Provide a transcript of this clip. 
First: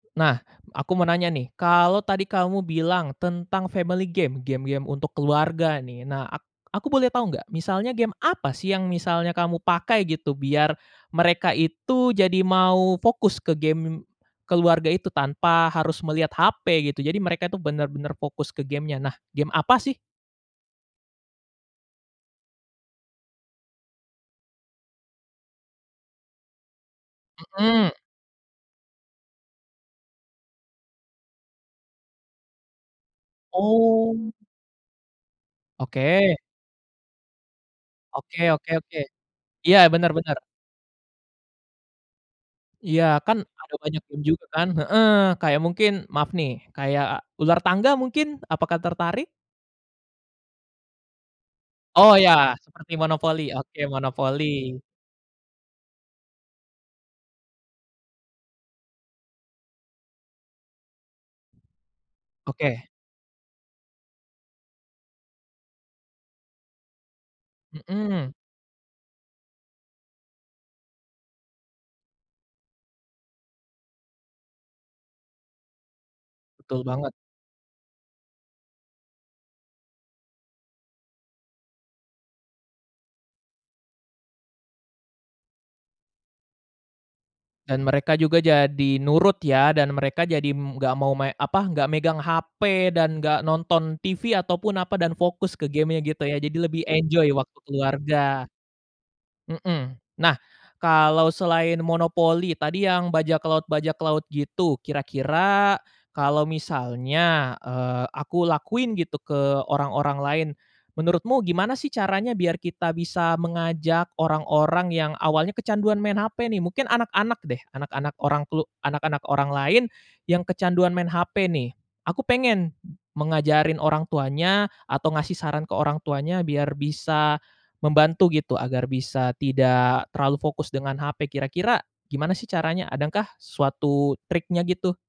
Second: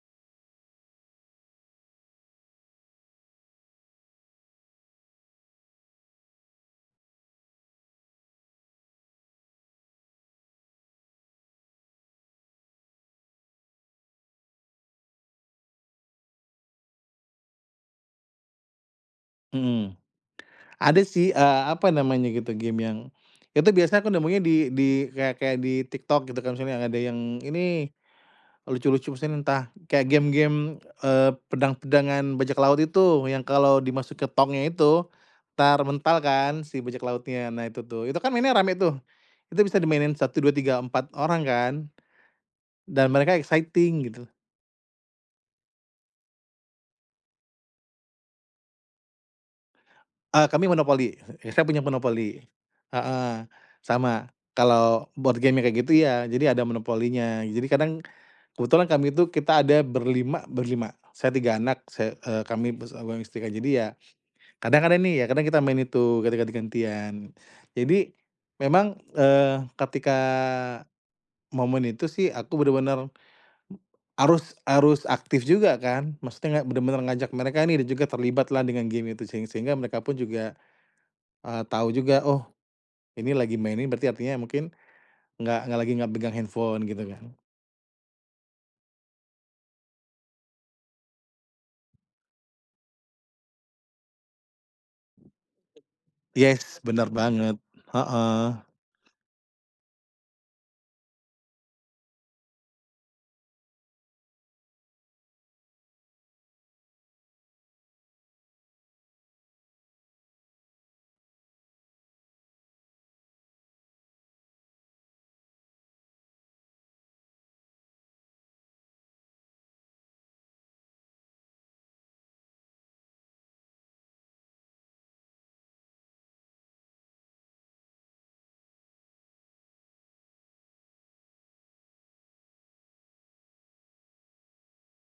Nah, aku mau nanya nih, kalau tadi kamu bilang tentang family game, game-game untuk keluarga nih, nah, ak aku boleh tahu nggak misalnya game apa sih yang misalnya kamu pakai gitu, biar mereka itu jadi mau fokus ke game keluarga itu tanpa harus melihat HP, gitu. Jadi mereka itu benar-benar fokus ke game-nya. Nah, game apa Mhm. sih? Ada sih, eee, apa namanya gitu, game yang itu biasanya aku nemunya di di kayak kayak di TikTok, gitu. Kalau misalnya ada yang ini, Mhm. lucu-lucu misalnya entah kayak game-game, eee, pedang-pedangan bajak laut itu, yang kalau di masuk ke Oh. tongnya itu entar mental Oke. kan si bajak lautnya, nah, itu tuh. Itu kan Oke mainnya oke rame tuh, oke. itu Iya, bisa benar dimainin benar. 1, 2, 3, 4 orang kan, Iya, dan mereka kan ada banyak exciting, game gitu. juga kan, heeh, kayak mungkin maaf nih, kayak ular tangga mungkin apakah tertarik? Eee, kami monopoli, kita punya Oh, monopoli, ya, seperti monopoli, heeh. oke, Sama, monopoli. kalau board game yang kayak gitu, iya, jadi ada monopolinya jadi kadang kebetulan kami itu kita ada ber-5, ber-5. Saya, 3 anak, saya, eee, kami Oke. sama istri, jadi ya, kadang kan ini ya, kadang kita main itu ketika ganti ganti-gantian. Jadi Mhm. memang, eee, ketika momen itu sih aku bener-bener harus harus aktif juga kan, maksudnya nggak Betul bener-bener banget. ngajak mereka ini juga terlibatlah dengan game itu seng sehingga mereka pun juga, eee, tahu juga, oh, ini lagi main nih, berarti artinya mungkin nggak nggak lagi nggak pegang handphone, gitu kan. Dan mereka juga jadi nurut ya, dan mereka jadi, mmm, nggak mau main, apa, nggak megang HP dan nggak nonton TV ataupun, apa, dan fokus ke game gitu ya, Iya, jadi lebih bener enjoy waktu baget, heeh. keluarga. Mhm. Nah, kalau selain monopoli tadi, yang bajak laut-bajak laut gitu kira-kira kalau misalnya, eee, aku lakuin gitu ke orang-orang lain. Menurutmu gimana sih, caranya biar kita bisa mengajak orang-orang yang awalnya kecanduan main HP, nih? Mungkin anak-anak deh, anak-anak orang klu anak-anak orang lain yang kecanduan main HP, nih. Aku pengen mengajari orang tuanya atau ngasih saran ke orang tuanya biar bisa membantu gitu, agar bisa tidak terlalu fokus dengan HP kira-kira gimana sih caranya? Adakah suatu triknya, gitu?